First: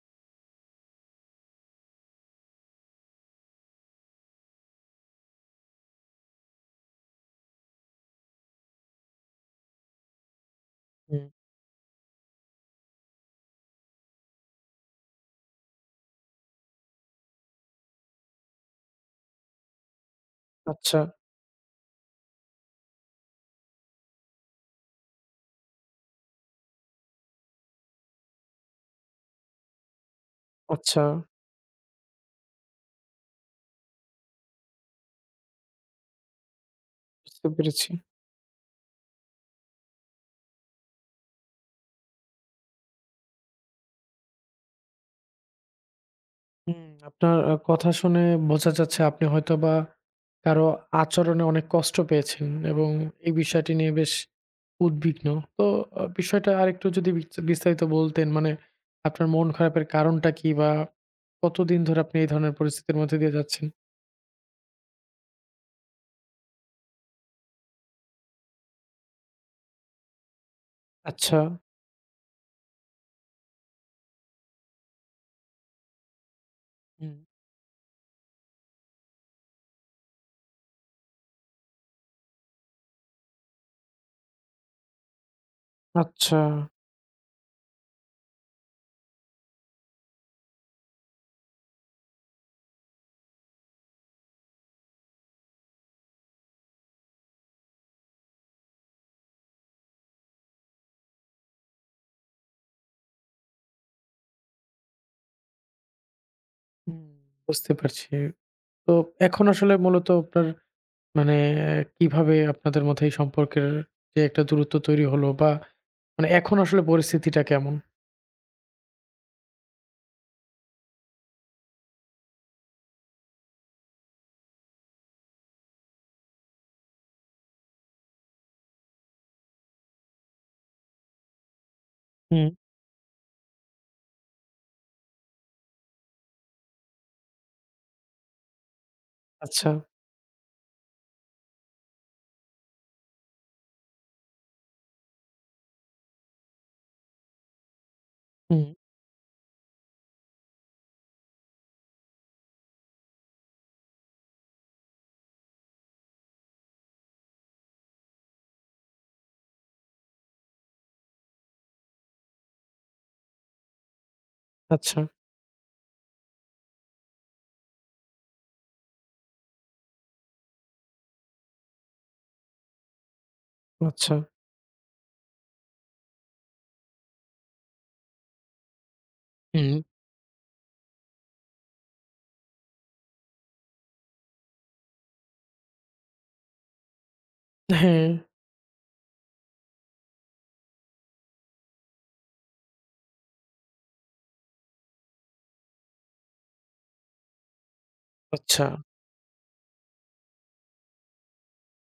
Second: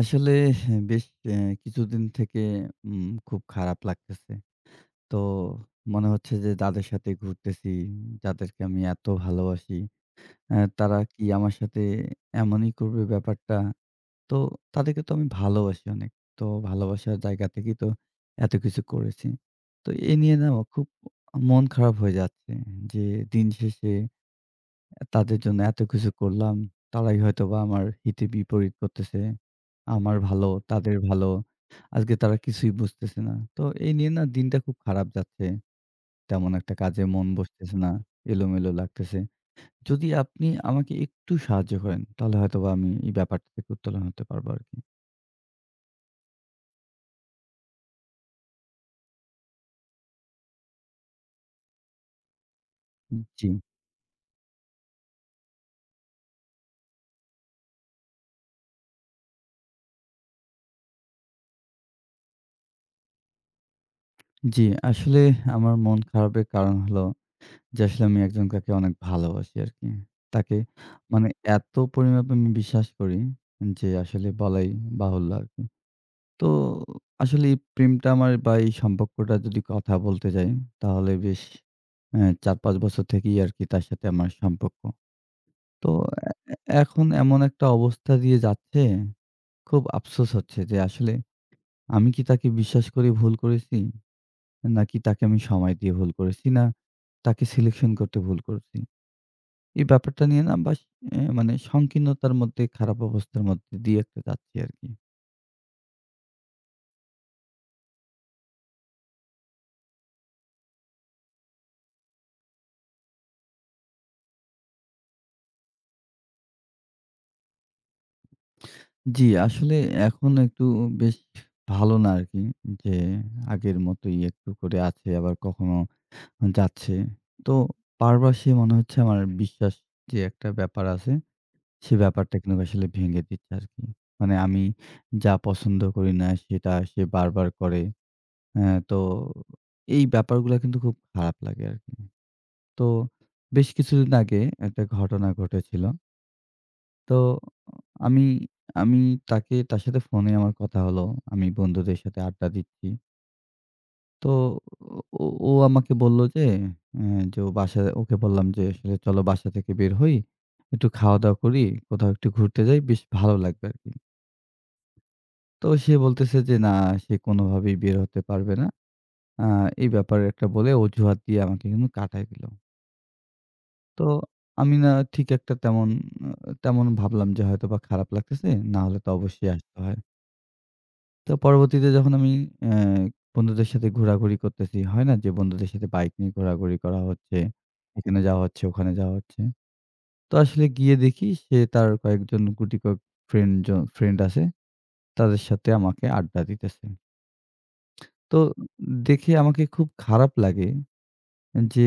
আসলে বেশ কিছুদিন থেকে খুব খারাপ লাগতেছে। তো মনে হচ্ছে যে যাদের সাথে ঘুরতেছি, যাদেরকে আমি এত ভালোবাসি, তারা কি হুম, আমার সাথে এমনই করবে ব্যাপারটা? তো তাদেরকে তো আমি ভালোবাসি অনেক। তো ভালোবাসার জায়গা থেকেই তো এত কিছু করেছি। তো এ নিয়ে না আমার খুব আচ্ছা, মন খারাপ হয়ে যাচ্ছে যে দিন শেষে তাদের জন্য এত কিছু করলাম। তারাই হয়তোবা আমার হিতে বিপরীত করতেছে। আমার ভালো, তাদের আচ্ছা ভালো। আজকে তারা কিছুই বুঝতেছে না। তো এই নিয়ে না দিনটা খুব খারাপ যাচ্ছে। তেমন একটা কাজে মন বুঝতে বসতেছে পেরেছি। না। এলোমেলো লাগতেছে। যদি আপনি আমাকে একটু সাহায্য করেন তাহলে হয়তোবা আমি এই ব্যাপারটা থেকে উত্তোলন হতে পারবো আরকি। হুম, আপনার কথা শুনে বোঝা যাচ্ছে আপনি হয়তোবা কারো আচরণে অনেক কষ্ট পেয়েছেন এবং এই জি, বিষয়টি নিয়ে বেশ উদ্বিগ্ন। তো বিষয়টা আরেকটু যদি বিস্তারিত বলতেন মানে আপনার মন খারাপের কারণটা কি? বা কতদিন ধরে আপনি এই ধরনের পরিস্থিতির মধ্যে দিয়ে যাচ্ছেন? জি, আসলে আমার মন খারাপের কারণ হলো যে আসলে আমি একজন কাকে অনেক ভালোবাসি আরকি। তাকে হুম। মানে আচ্ছা, এত পরিমাপ আমি বিশ্বাস করি যে আসলে বলাই বাহুল্য আরকি। তো হুম, আসলে এই প্রেমটা আমার বা এই সম্পর্কটা যদি কথা বলতে যাই তাহলে বেশ ৪-৫ বছর থেকেই আরকি তার সাথে আমার সম্পর্ক। তো এ আচ্ছা, এ- এখন এমন একটা অবস্থা দিয়ে যাচ্ছে, খুব আফসোস হচ্ছে যে আসলে আমি কি তাকে বিশ্বাস করে ভুল করেছি? নাকি তাকে আমি সময় দিয়ে ভুল করেছি? না তাকে সিলেকশন করতে ভুল করেছি? এই ব্যাপারটা নিয়ে না বাস এ মানে সংকীর্ণতার মধ্যে, খারাপ অবস্থার মধ্যে দিয়ে একটা যাচ্ছি আরকি। হুম, বুঝতে পারছি। তো এখন আসলে মূলত আপনার মানে কিভাবে আপনাদের মধ্যে এই সম্পর্কের যে একটা দূরত্ব তৈরি হলো বা মানে এখন আসলে পরিস্থিতিটা কেমন? জি, আসলে এখন একটু বেশ ভালো না আরকি যে আগের মতোই একটু করে আছে আবার কখনো যাচ্ছে। তো বারবার সে মনে হচ্ছে আমার বিশ্বাস যে একটা ব্যাপার আছে, সে ব্যাপারটা হুম। কিন্তু আসলে ভেঙে দিচ্ছে আরকি। মানে আমি যা পছন্দ করি না সেটা সে বারবার করে। হ্যাঁ, তো আচ্ছা, এই ব্যাপারগুলা কিন্তু খুব খারাপ লাগে আরকি। তো বেশ কিছুদিন আগে একটা ঘটনা ঘটেছিল। তো আমি হুম, আমি তাকে তার সাথে ফোনে আমার কথা হলো। আমি বন্ধুদের সাথে আড্ডা দিচ্ছি। তো ও ও আমাকে বলল যে, যে ও বাসায় ওকে বললাম যে, "আসলে চলো বাসা থেকে বের হই। একটু খাওয়া-দাওয়া করি, কোথাও একটু ঘুরতে যাই। বেশ ভালো লাগবে আরকি।" আচ্ছা, তো সে বলতেছে যে, "না, সে কোনোভাবেই বের হতে পারবে না।" আ এই ব্যাপারে একটা বলে অজুহাত দিয়ে আমাকে কিন্তু কাটায় দিল। তো আচ্ছা, আমি না ঠিক একটা তেমন আ তেমন ভাবলাম যে হয়তোবা খারাপ লাগতেছে। না হলে তো অবশ্যই হুম, আসতে হয়। তো পরবর্তীতে যখন আমি অ্যা বন্ধুদের সাথে ঘোরাঘুরি করতেছি, হয় না যে বন্ধুদের সাথে বাইক নিয়ে ঘোরাঘুরি করা হচ্ছে। হ্যাঁ, এখানে যাওয়া হচ্ছে, ওখানে যাওয়া হচ্ছে। তো আসলে গিয়ে দেখি সে তার কয়েকজন গুটি কয়েক ফ্রেন্ড জ ফ্রেন্ড আছে। তাদের সাথে আমাকে আড্ডা দিতেছে। তো আচ্ছা, দেখে আমাকে খুব খারাপ লাগে। যে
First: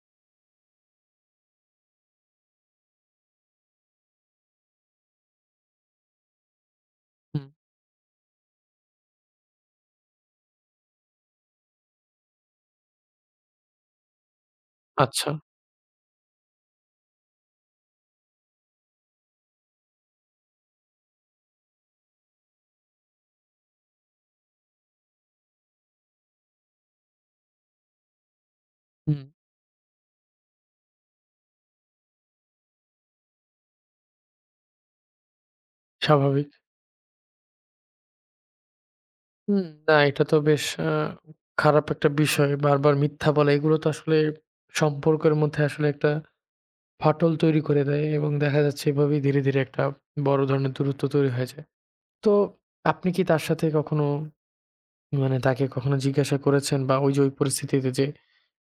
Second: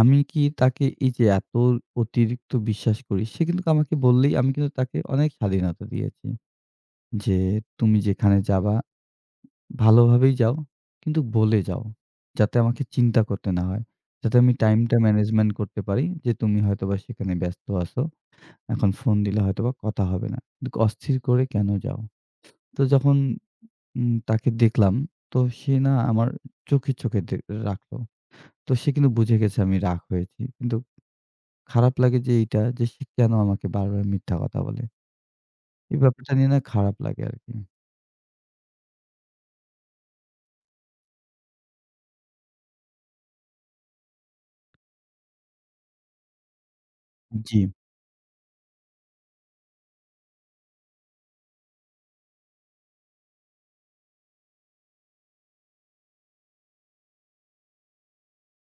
আমি কি তাকে এই যে এত অতিরিক্ত বিশ্বাস করি, সে কিন্তু আমাকে বললেই আমি কিন্তু তাকে অনেক স্বাধীনতা দিয়েছি। যে হুম, তুমি যেখানে যাবা ভালোভাবেই যাও, কিন্তু বলে যাও। যাতে আমাকে চিন্তা করতে না হয়। যাতে আমি টাইমটা আচ্ছা, ম্যানেজমেন্ট করতে পারি যে তুমি হয়তোবা সেখানে ব্যস্ত আছো। এখন ফোন দিলে হয়তোবা কথা হবে না। কিন্তু অস্থির করে কেন যাও? তো যখন তাকে দেখলাম তো সে না আমার চোখে, চোখে রাখলো। তো সে কিন্তু হুম, বুঝে গেছে আমি রাগ হয়েছি। কিন্তু খারাপ লাগে যে এইটা যে সে কেন আমাকে বারবার মিথ্যা কথা বলে। এই ব্যাপারটা স্বাভাবিক। নিয়ে না খারাপ লাগে আরকি। হুম, না এটা তো বেশ খারাপ একটা বিষয়। বারবার মিথ্যা বলা এগুলো তো আসলে সম্পর্কের মধ্যে আসলে একটা ফাটল জি। তৈরি করে দেয় এবং দেখা যাচ্ছে এভাবেই ধীরে, ধীরে একটা বড় ধরনের দূরত্ব তৈরি হয়ে যায়। তো আপনি কি তার সাথে কখনো মানে তাকে কখনো জিজ্ঞাসা করেছেন বা ওই যে ওই পরিস্থিতিতে যে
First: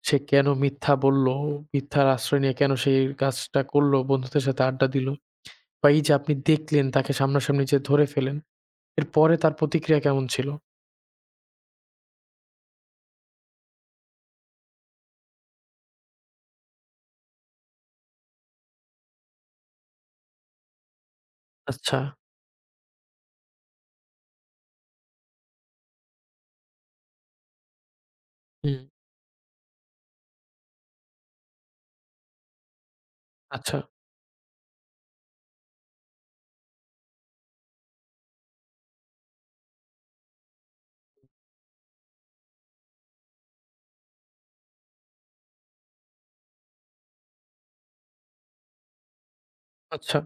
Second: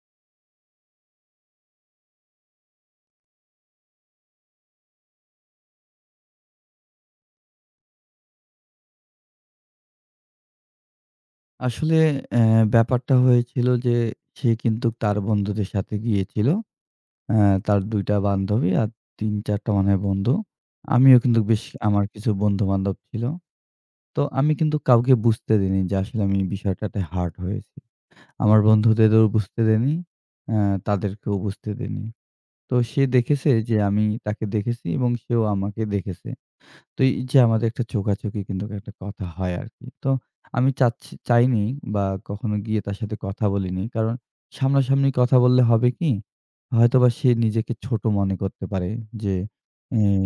সে কেন মিথ্যা বলল, মিথ্যার আশ্রয় নিয়ে কেন সে এই কাজটা করলো, বন্ধুদের সাথে আড্ডা দিল? বা এই যে আপনি দেখলেন তাকে সামনাসামনি যে ধরে ফেলেন, এরপরে তার প্রতিক্রিয়া কেমন ছিল? আসলে অ্যা ব্যাপারটা হয়েছিল যে সে কিন্তু তার বন্ধুদের সাথে গিয়েছিল। তার ২ টা বান্ধবী আর ৩-৪ টা মনে হয় বন্ধু। আমিও কিন্তু বেশ আচ্ছা, আমার কিছু বন্ধু-বান্ধব ছিল। তো আমি কিন্তু কাউকে বুঝতে দিইনি যে আসলে আমি এই বিষয়টাতে হার্ট হয়েছি। আমার হুম, বন্ধুদেরও বুঝতে দেইনি, অ্যা তাদেরকেও বুঝতে দেইনি। তো সে দেখেছে যে আচ্ছা, আমি তাকে দেখেছি এবং সেও আমাকে দেখেছে। তো এই যে আমাদের একটা চোখাচোখি কিন্তু একটা কথা হয় আরকি। তো আমি চাইনি বা কখনো গিয়ে তার সাথে কথা বলিনি। কারণ সামনাসামনি কথা বললে হবে কি? হয়তোবা সে নিজেকে ছোট মনে করতে পারে যে এ আচ্ছা,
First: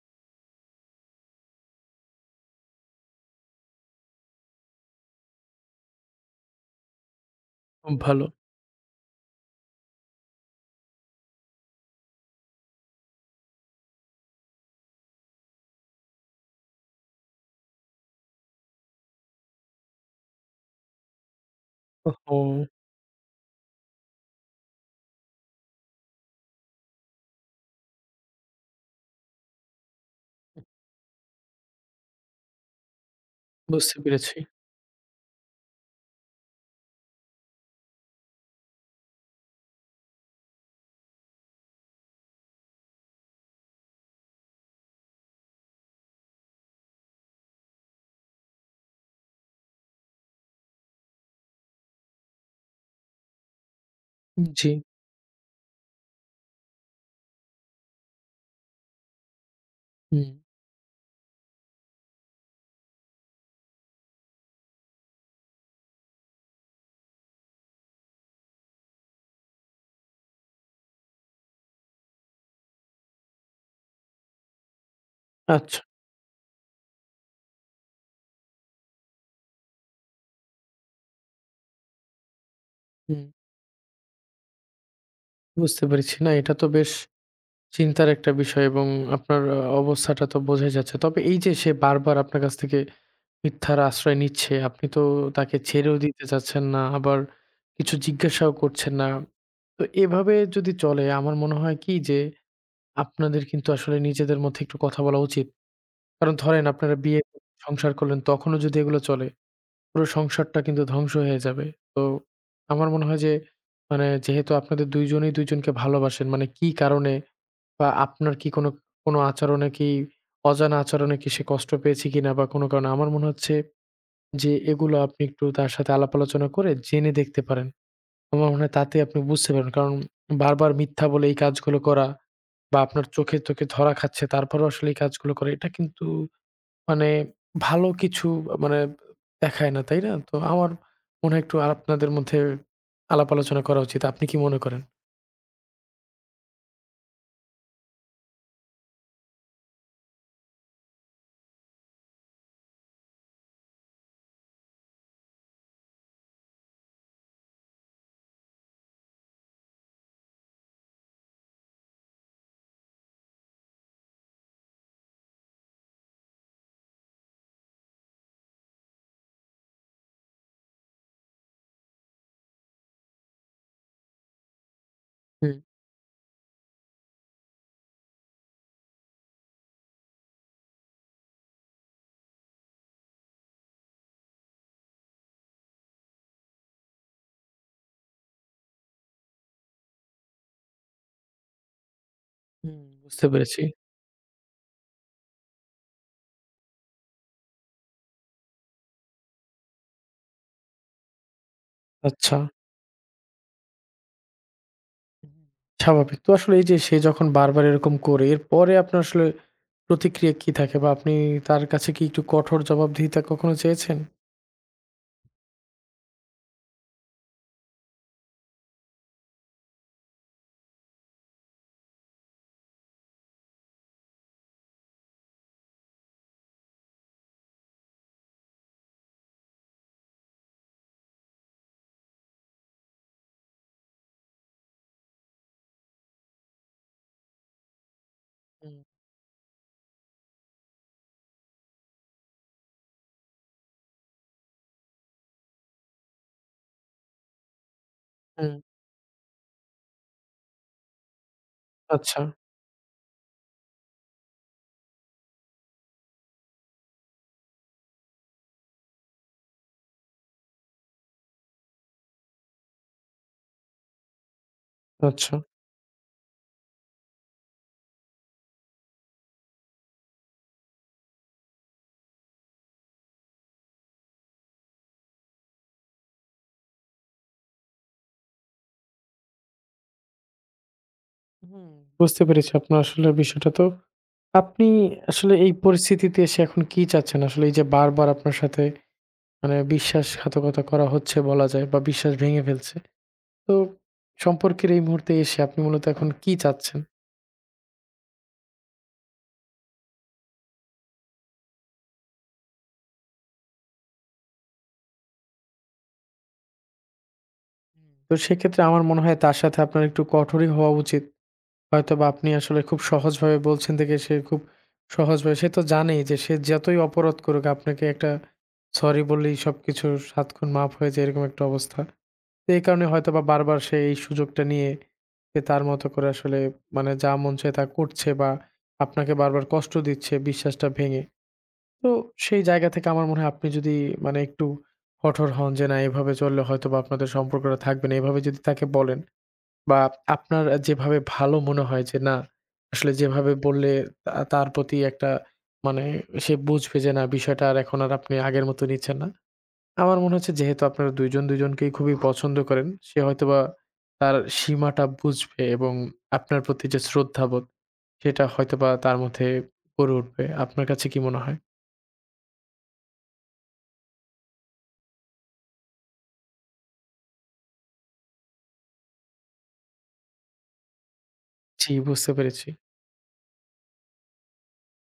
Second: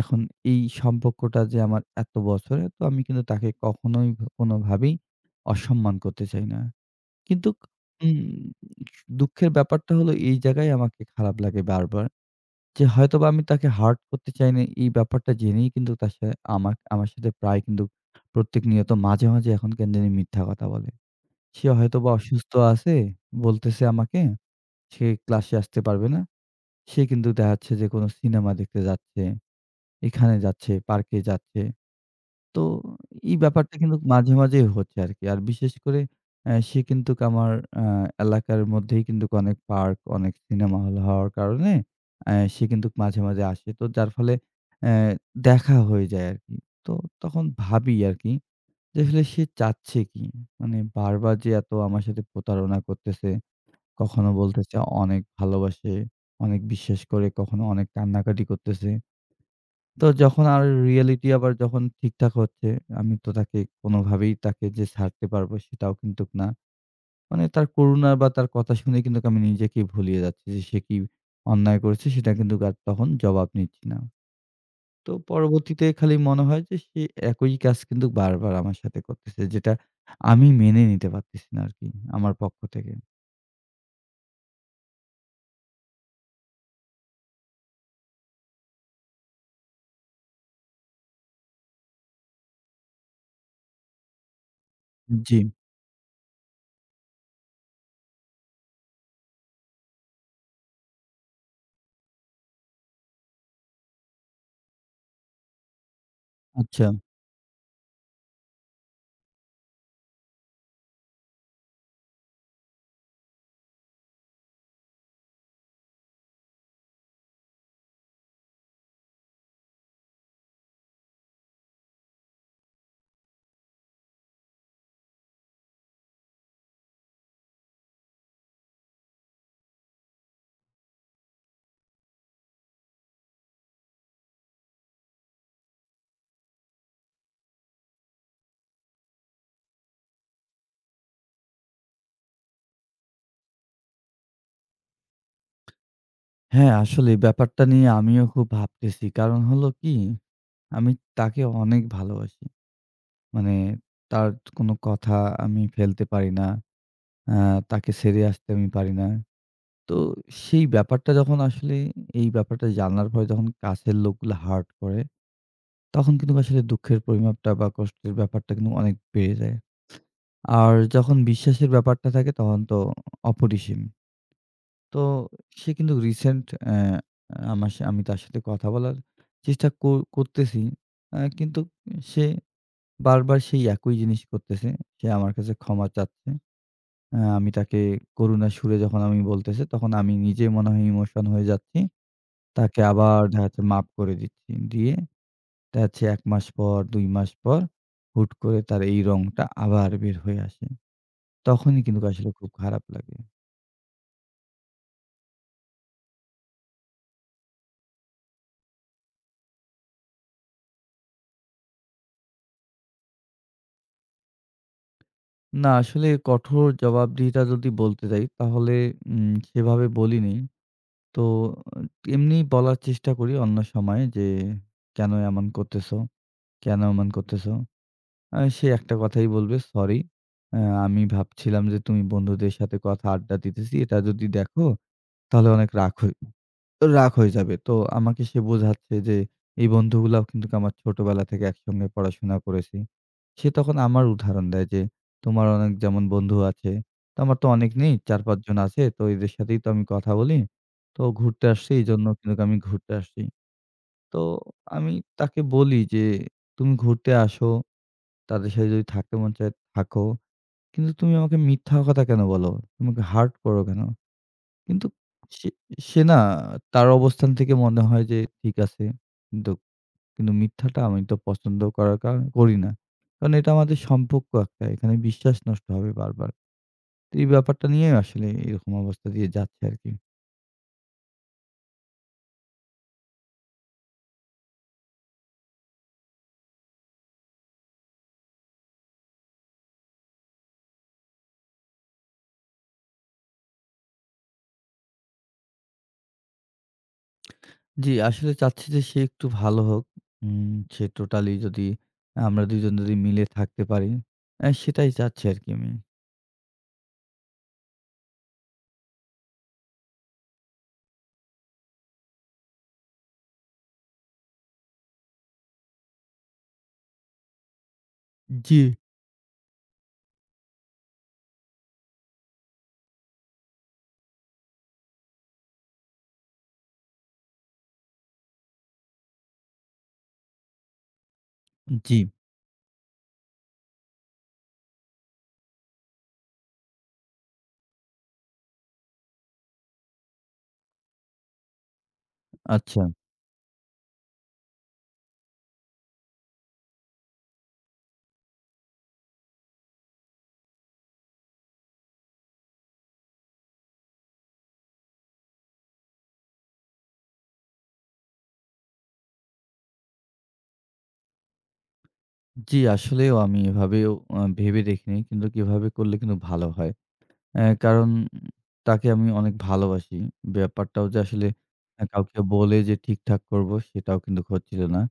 এখন এই সম্পর্কটা যে আমার এত বছরের তো আমি কিন্তু তাকে কখনোই কোনোভাবেই অসম্মান করতে চাই না। কিন্তু খুব উম ভালো। দুঃখের ব্যাপারটা হলো এই জায়গায় আমাকে খারাপ লাগে বারবার। যে হয়তোবা আমি তাকে হার্ট করতে চাইনি, এই ব্যাপারটা জেনেই কিন্তু তার সা আমার আমার সাথে প্রায় কিন্তু প্রতিনিয়ত মাঝে, মাঝে এখন কেন জানি মিথ্যা কথা বলে। সে হয়তোবা ওহো! অসুস্থ আছে, বলতেছে আমাকে সে ক্লাসে আসতে পারবে না। সে কিন্তু দেখা যাচ্ছে যে কোনো সিনেমা দেখতে যাচ্ছে, এখানে যাচ্ছে, পার্কে যাচ্ছে। তো এই ব্যাপারটা কিন্তু বুঝতে মাঝে, পেরেছি। মাঝেই হচ্ছে আরকি। আর বিশেষ করে সে কিন্তু আমার আ এলাকার মধ্যেই কিন্তু অনেক পার্ক, অনেক সিনেমা হল হওয়ার কারণে সে কিন্তু মাঝে, মাঝে আসে। তো যার ফলে অ্যা দেখা হয়ে যায় আরকি। তো তখন ভাবি আরকি যে আসলে সে চাচ্ছে কি? মানে বারবার যে এত আমার সাথে প্রতারণা করতেছে, কখনো জি, বলতেছে অনেক ভালোবাসে, অনেক বিশ্বাস করে, কখনো অনেক কান্নাকাটি করতেছে। তো হুম, যখন আর রিয়ালিটি আবার যখন ঠিকঠাক হচ্ছে, আমি তো তাকে কোনোভাবেই তাকে যে ছাড়তে পারবো সেটাও কিন্তুক না। মানে তার করুণা বা তার কথা শুনে কিন্তুক আমি নিজেকেই ভুলিয়ে যাচ্ছি যে সে কি অন্যায় করেছে সেটা কিন্তুক আর তখন জবাব নিচ্ছি না। তো আচ্ছা, পরবর্তীতে খালি মনে হয় যে সে একই কাজ কিন্তু বারবার আমার সাথে করতেছে যেটা আমি মেনে নিতে পারতেছি না আরকি আমার পক্ষ থেকে। হুম, বুঝতে পেরেছি। না এটা তো বেশ চিন্তার একটা বিষয় এবং আপনার অবস্থাটা তো বোঝাই যাচ্ছে। তবে এই যে সে বারবার আপনার কাছ থেকে মিথ্যার আশ্রয় নিচ্ছে, আপনি তো জি, তাকে ছেড়েও দিতে চাচ্ছেন না, আবার কিছু জিজ্ঞাসাও করছেন না। তো এভাবে যদি চলে আমার মনে হয় কি যে আপনাদের কিন্তু আসলে নিজেদের মধ্যে একটু কথা বলা উচিত। কারণ ধরেন আচ্ছা। আপনারা বিয়ে করলেন, সংসার করলেন তখনও যদি এগুলো চলে, পুরো সংসারটা কিন্তু ধ্বংস হয়ে যাবে। তো আমার মনে হয় যে মানে যেহেতু আপনাদের ২ জনেই ২ জনকে ভালোবাসেন, মানে কি কারণে বা আপনার কি কোনো, কোনো আচরণে কি অজানা আচরণে কি সে কষ্ট পেয়েছে কিনা বা কোনো কারণে? আমার মনে হচ্ছে যে এগুলো আপনি একটু তার সাথে আলাপ আলোচনা করে জেনে দেখতে পারেন। আমার মনে হয় তাতে আপনি বুঝতে পারবেন। কারণ বারবার মিথ্যা বলে এই কাজগুলো করা বা আপনার চোখে, চোখে ধরা খাচ্ছে তারপরেও আসলে এই কাজগুলো করে এটা কিন্তু মানে ভালো কিছু মানে দেখায় না, তাই না? তো আমার মনে হয় একটু আর আপনাদের মধ্যে আলাপ আলোচনা করা উচিত। আপনি কি মনে করেন? হ্যাঁ, আসলে ব্যাপারটা নিয়ে আমিও খুব ভাবতেছি। কারণ হলো কি আমি তাকে অনেক ভালোবাসি। মানে তার কোনো কথা আমি ফেলতে পারি না। আ তাকে ছেড়ে আসতে আমি পারি না। তো সেই ব্যাপারটা যখন আসলে এই ব্যাপারটা জানার পরে যখন কাছের লোকগুলো হার্ট করে, তখন কিন্তু আসলে দুঃখের পরিমাপটা বা কষ্টের ব্যাপারটা কিন্তু অনেক বেড়ে যায়। আর যখন বিশ্বাসের ব্যাপারটা থাকে তখন তো অপরিসীম। তো হুম, সে কিন্তু রিসেন্ট আমার সা আমি তার সাথে কথা বলার চেষ্টা করতেছি। কিন্তু সে বারবার সেই একই জিনিস করতেছে। সে আমার কাছে ক্ষমা চাচ্ছে। আমি তাকে করুণার সুরে যখন আমি বলতেছি, তখন আমি নিজে মনে হয় ইমোশন হয়ে যাচ্ছি। হুম। তাকে আবার বুঝতে দেখা যাচ্ছে পেরেছি। মাফ করে দিচ্ছি। দিয়ে দেখা যাচ্ছে ১ মাস পর, ২ মাস পর হুট করে তার এই রংটা আবার বের হয়ে আসে। তখনই কিন্তু আসলে আচ্ছা। খুব খারাপ লাগে। স্বাভাবিক। তো আসলে এই যে সে যখন বারবার এরকম করে, এরপরে আপনার আসলে প্রতিক্রিয়া কি থাকে? বা আপনি তার কাছে কি একটু কঠোর জবাবদিহিতা কখনো চেয়েছেন? না আসলে কঠোর জবাবদিহিতা যদি বলতে যাই, তাহলে সেভাবে বলিনি। তো এমনি বলার চেষ্টা করি অন্য সময়ে যে, "কেন এমন করতেছো?" কেন এমন করতেছো? সে একটা কথাই বলবে, "সরি। আমি ভাবছিলাম যে তুমি বন্ধুদের সাথে কথা আড্ডা দিতেছি। এটা যদি দেখো তাহলে অনেক রাগ হয়ে যাবে।" তো আমাকে সে হুম, বোঝাচ্ছে যে এই বন্ধুগুলাও কিন্তু আমার ছোটবেলা থেকে একসঙ্গে পড়াশোনা করেছি। সে তখন আমার উদাহরণ দেয় যে, "তোমার অনেক যেমন বন্ধু আছে, তো আমার তো অনেক নেই। ৪-৫ হুম। জন আছে। তো এদের সাথেই তো আমি কথা বলি। তো ঘুরতে আসছি এইজন্য আচ্ছা, কিন্তু আমি ঘুরতে আসছি।" তো আমি তাকে বলি যে, "তুমি ঘুরতে আসো। তাদের সাথে যদি থাকতে মন চায় থাকো। কিন্তু তুমি আমাকে মিথ্যা কথা কেন বলো? তুমি আমাকে হার্ট করো কেন? কিন্তু আচ্ছা। সে সে না তার অবস্থান থেকে মনে হয় যে ঠিক আছে। কিন্তু কিন্তু মিথ্যাটা আমি তো পছন্দ করার কারণ করি না। কারণ এটা আমাদের সম্পর্ক একটা। এখানে বিশ্বাস নষ্ট হবে বারবার। তো এই ব্যাপারটা নিয়ে আসলে এরকম অবস্থা দিয়ে যাচ্ছে আরকি। হুম, বুঝতে পেরেছি আপনার আসলে বিষয়টা। তো আপনি আসলে এই পরিস্থিতিতে এসে এখন কি চাচ্ছেন? আসলে এই যে বারবার আপনার সাথে মানে বিশ্বাসঘাতকতা করা হচ্ছে বলা যায় বা বিশ্বাস ভেঙে ফেলছে। তো সম্পর্কের এই মুহূর্তে এসে আপনি মূলত এখন কি চাচ্ছেন? জি, আসলে চাচ্ছি যে সে একটু ভালো হোক। উম সে টোটালি যদি আমরা ২ জন যদি মিলে থাকতে পারি, সেটাই চাচ্ছি আরকি আমি। তো সেক্ষেত্রে আমার মনে হয় তার সাথে আপনার একটু কঠোরই হওয়া উচিত। হয়তোবা আপনি আসলে খুব সহজভাবে বলছেন দেখে সে খুব সহজভাবে সে তো জানেই যে সে যতই অপরাধ করুক আপনাকে একটা জি। সরি বললেই সবকিছু সাত খুন মাফ হয়ে যায় এরকম একটা অবস্থা। তো এই কারণে হয়তোবা বারবার সে এই সুযোগটা নিয়ে সে তার মতো করে আসলে মানে যা মন চায় তা করছে বা আপনাকে বারবার কষ্ট দিচ্ছে বিশ্বাসটা ভেঙে। তো জি। সেই জায়গা থেকে আমার মনে হয় আপনি যদি মানে একটু কঠোর হন যে না এভাবে চললে হয়তোবা আপনাদের সম্পর্কটা থাকবে না। এভাবে যদি তাকে বলেন বা আপনার যেভাবে ভালো মনে হয় যে না, আচ্ছা। আসলে যেভাবে বললে তা তার প্রতি একটা মানে সে বুঝবে যে না বিষয়টা আর এখন আর আপনি আগের মতো নিচ্ছেন না। আমার মনে হচ্ছে যেহেতু আপনারা ২ জন ২ জনকেই খুবই পছন্দ করেন, সে হয়তোবা তার সীমাটা বুঝবে এবং আপনার প্রতি যে শ্রদ্ধাবোধ সেটা হয়তোবা তার মধ্যে গড়ে উঠবে। আপনার কাছে কি মনে হয়? জি, আসলেও আমি এভাবেও ভেবে দেখিনি। কিন্তু কিভাবে করলে কিন্তু ভালো হয়। কারণ তাকে আমি অনেক ভালোবাসি। ব্যাপারটাও যে আসলে জি, বুঝতে কাউকে পেরেছি। বলে যে ঠিকঠাক করব সেটাও কিন্তু হচ্ছিল না।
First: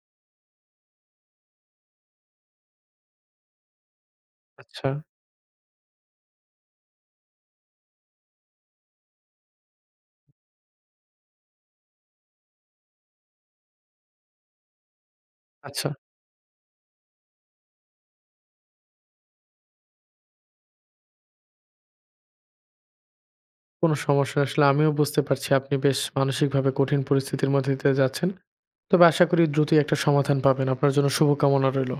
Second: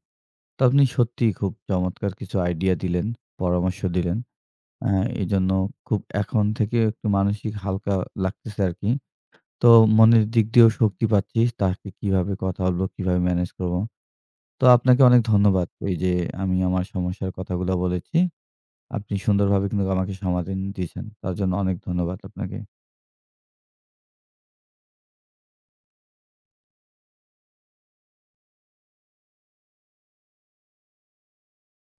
তো আপনি সত্যিই খুব চমৎকার কিছু আইডিয়া দিলেন, পরামর্শ দিলেন। আচ্ছা, অ্যা এজন্য খুব এখন থেকে একটু মানসিক হালকা লাগতেছে আরকি। তো মনের দিক দিয়েও শক্তি পাচ্ছি। তাকে কিভাবে কথা বলব, কিভাবে ম্যানেজ করব। তো আপনাকে অনেক ধন্যবাদ। আচ্ছা। এই যে আমি আমার সমস্যার কথাগুলো বলেছি। আপনি সুন্দরভাবে কিন্তু আমাকে সমাধান দিয়েছেন। তার জন্য অনেক ধন্যবাদ আপনাকে। কোন সমস্যা না। আসলে আমিও বুঝতে পারছি আপনি বেশ মানসিকভাবে কঠিন পরিস্থিতির মধ্যে দিয়ে যাচ্ছেন। তবে আশা করি দ্রুতই একটা সমাধান পাবেন। আপনার জন্য শুভকামনা রইল।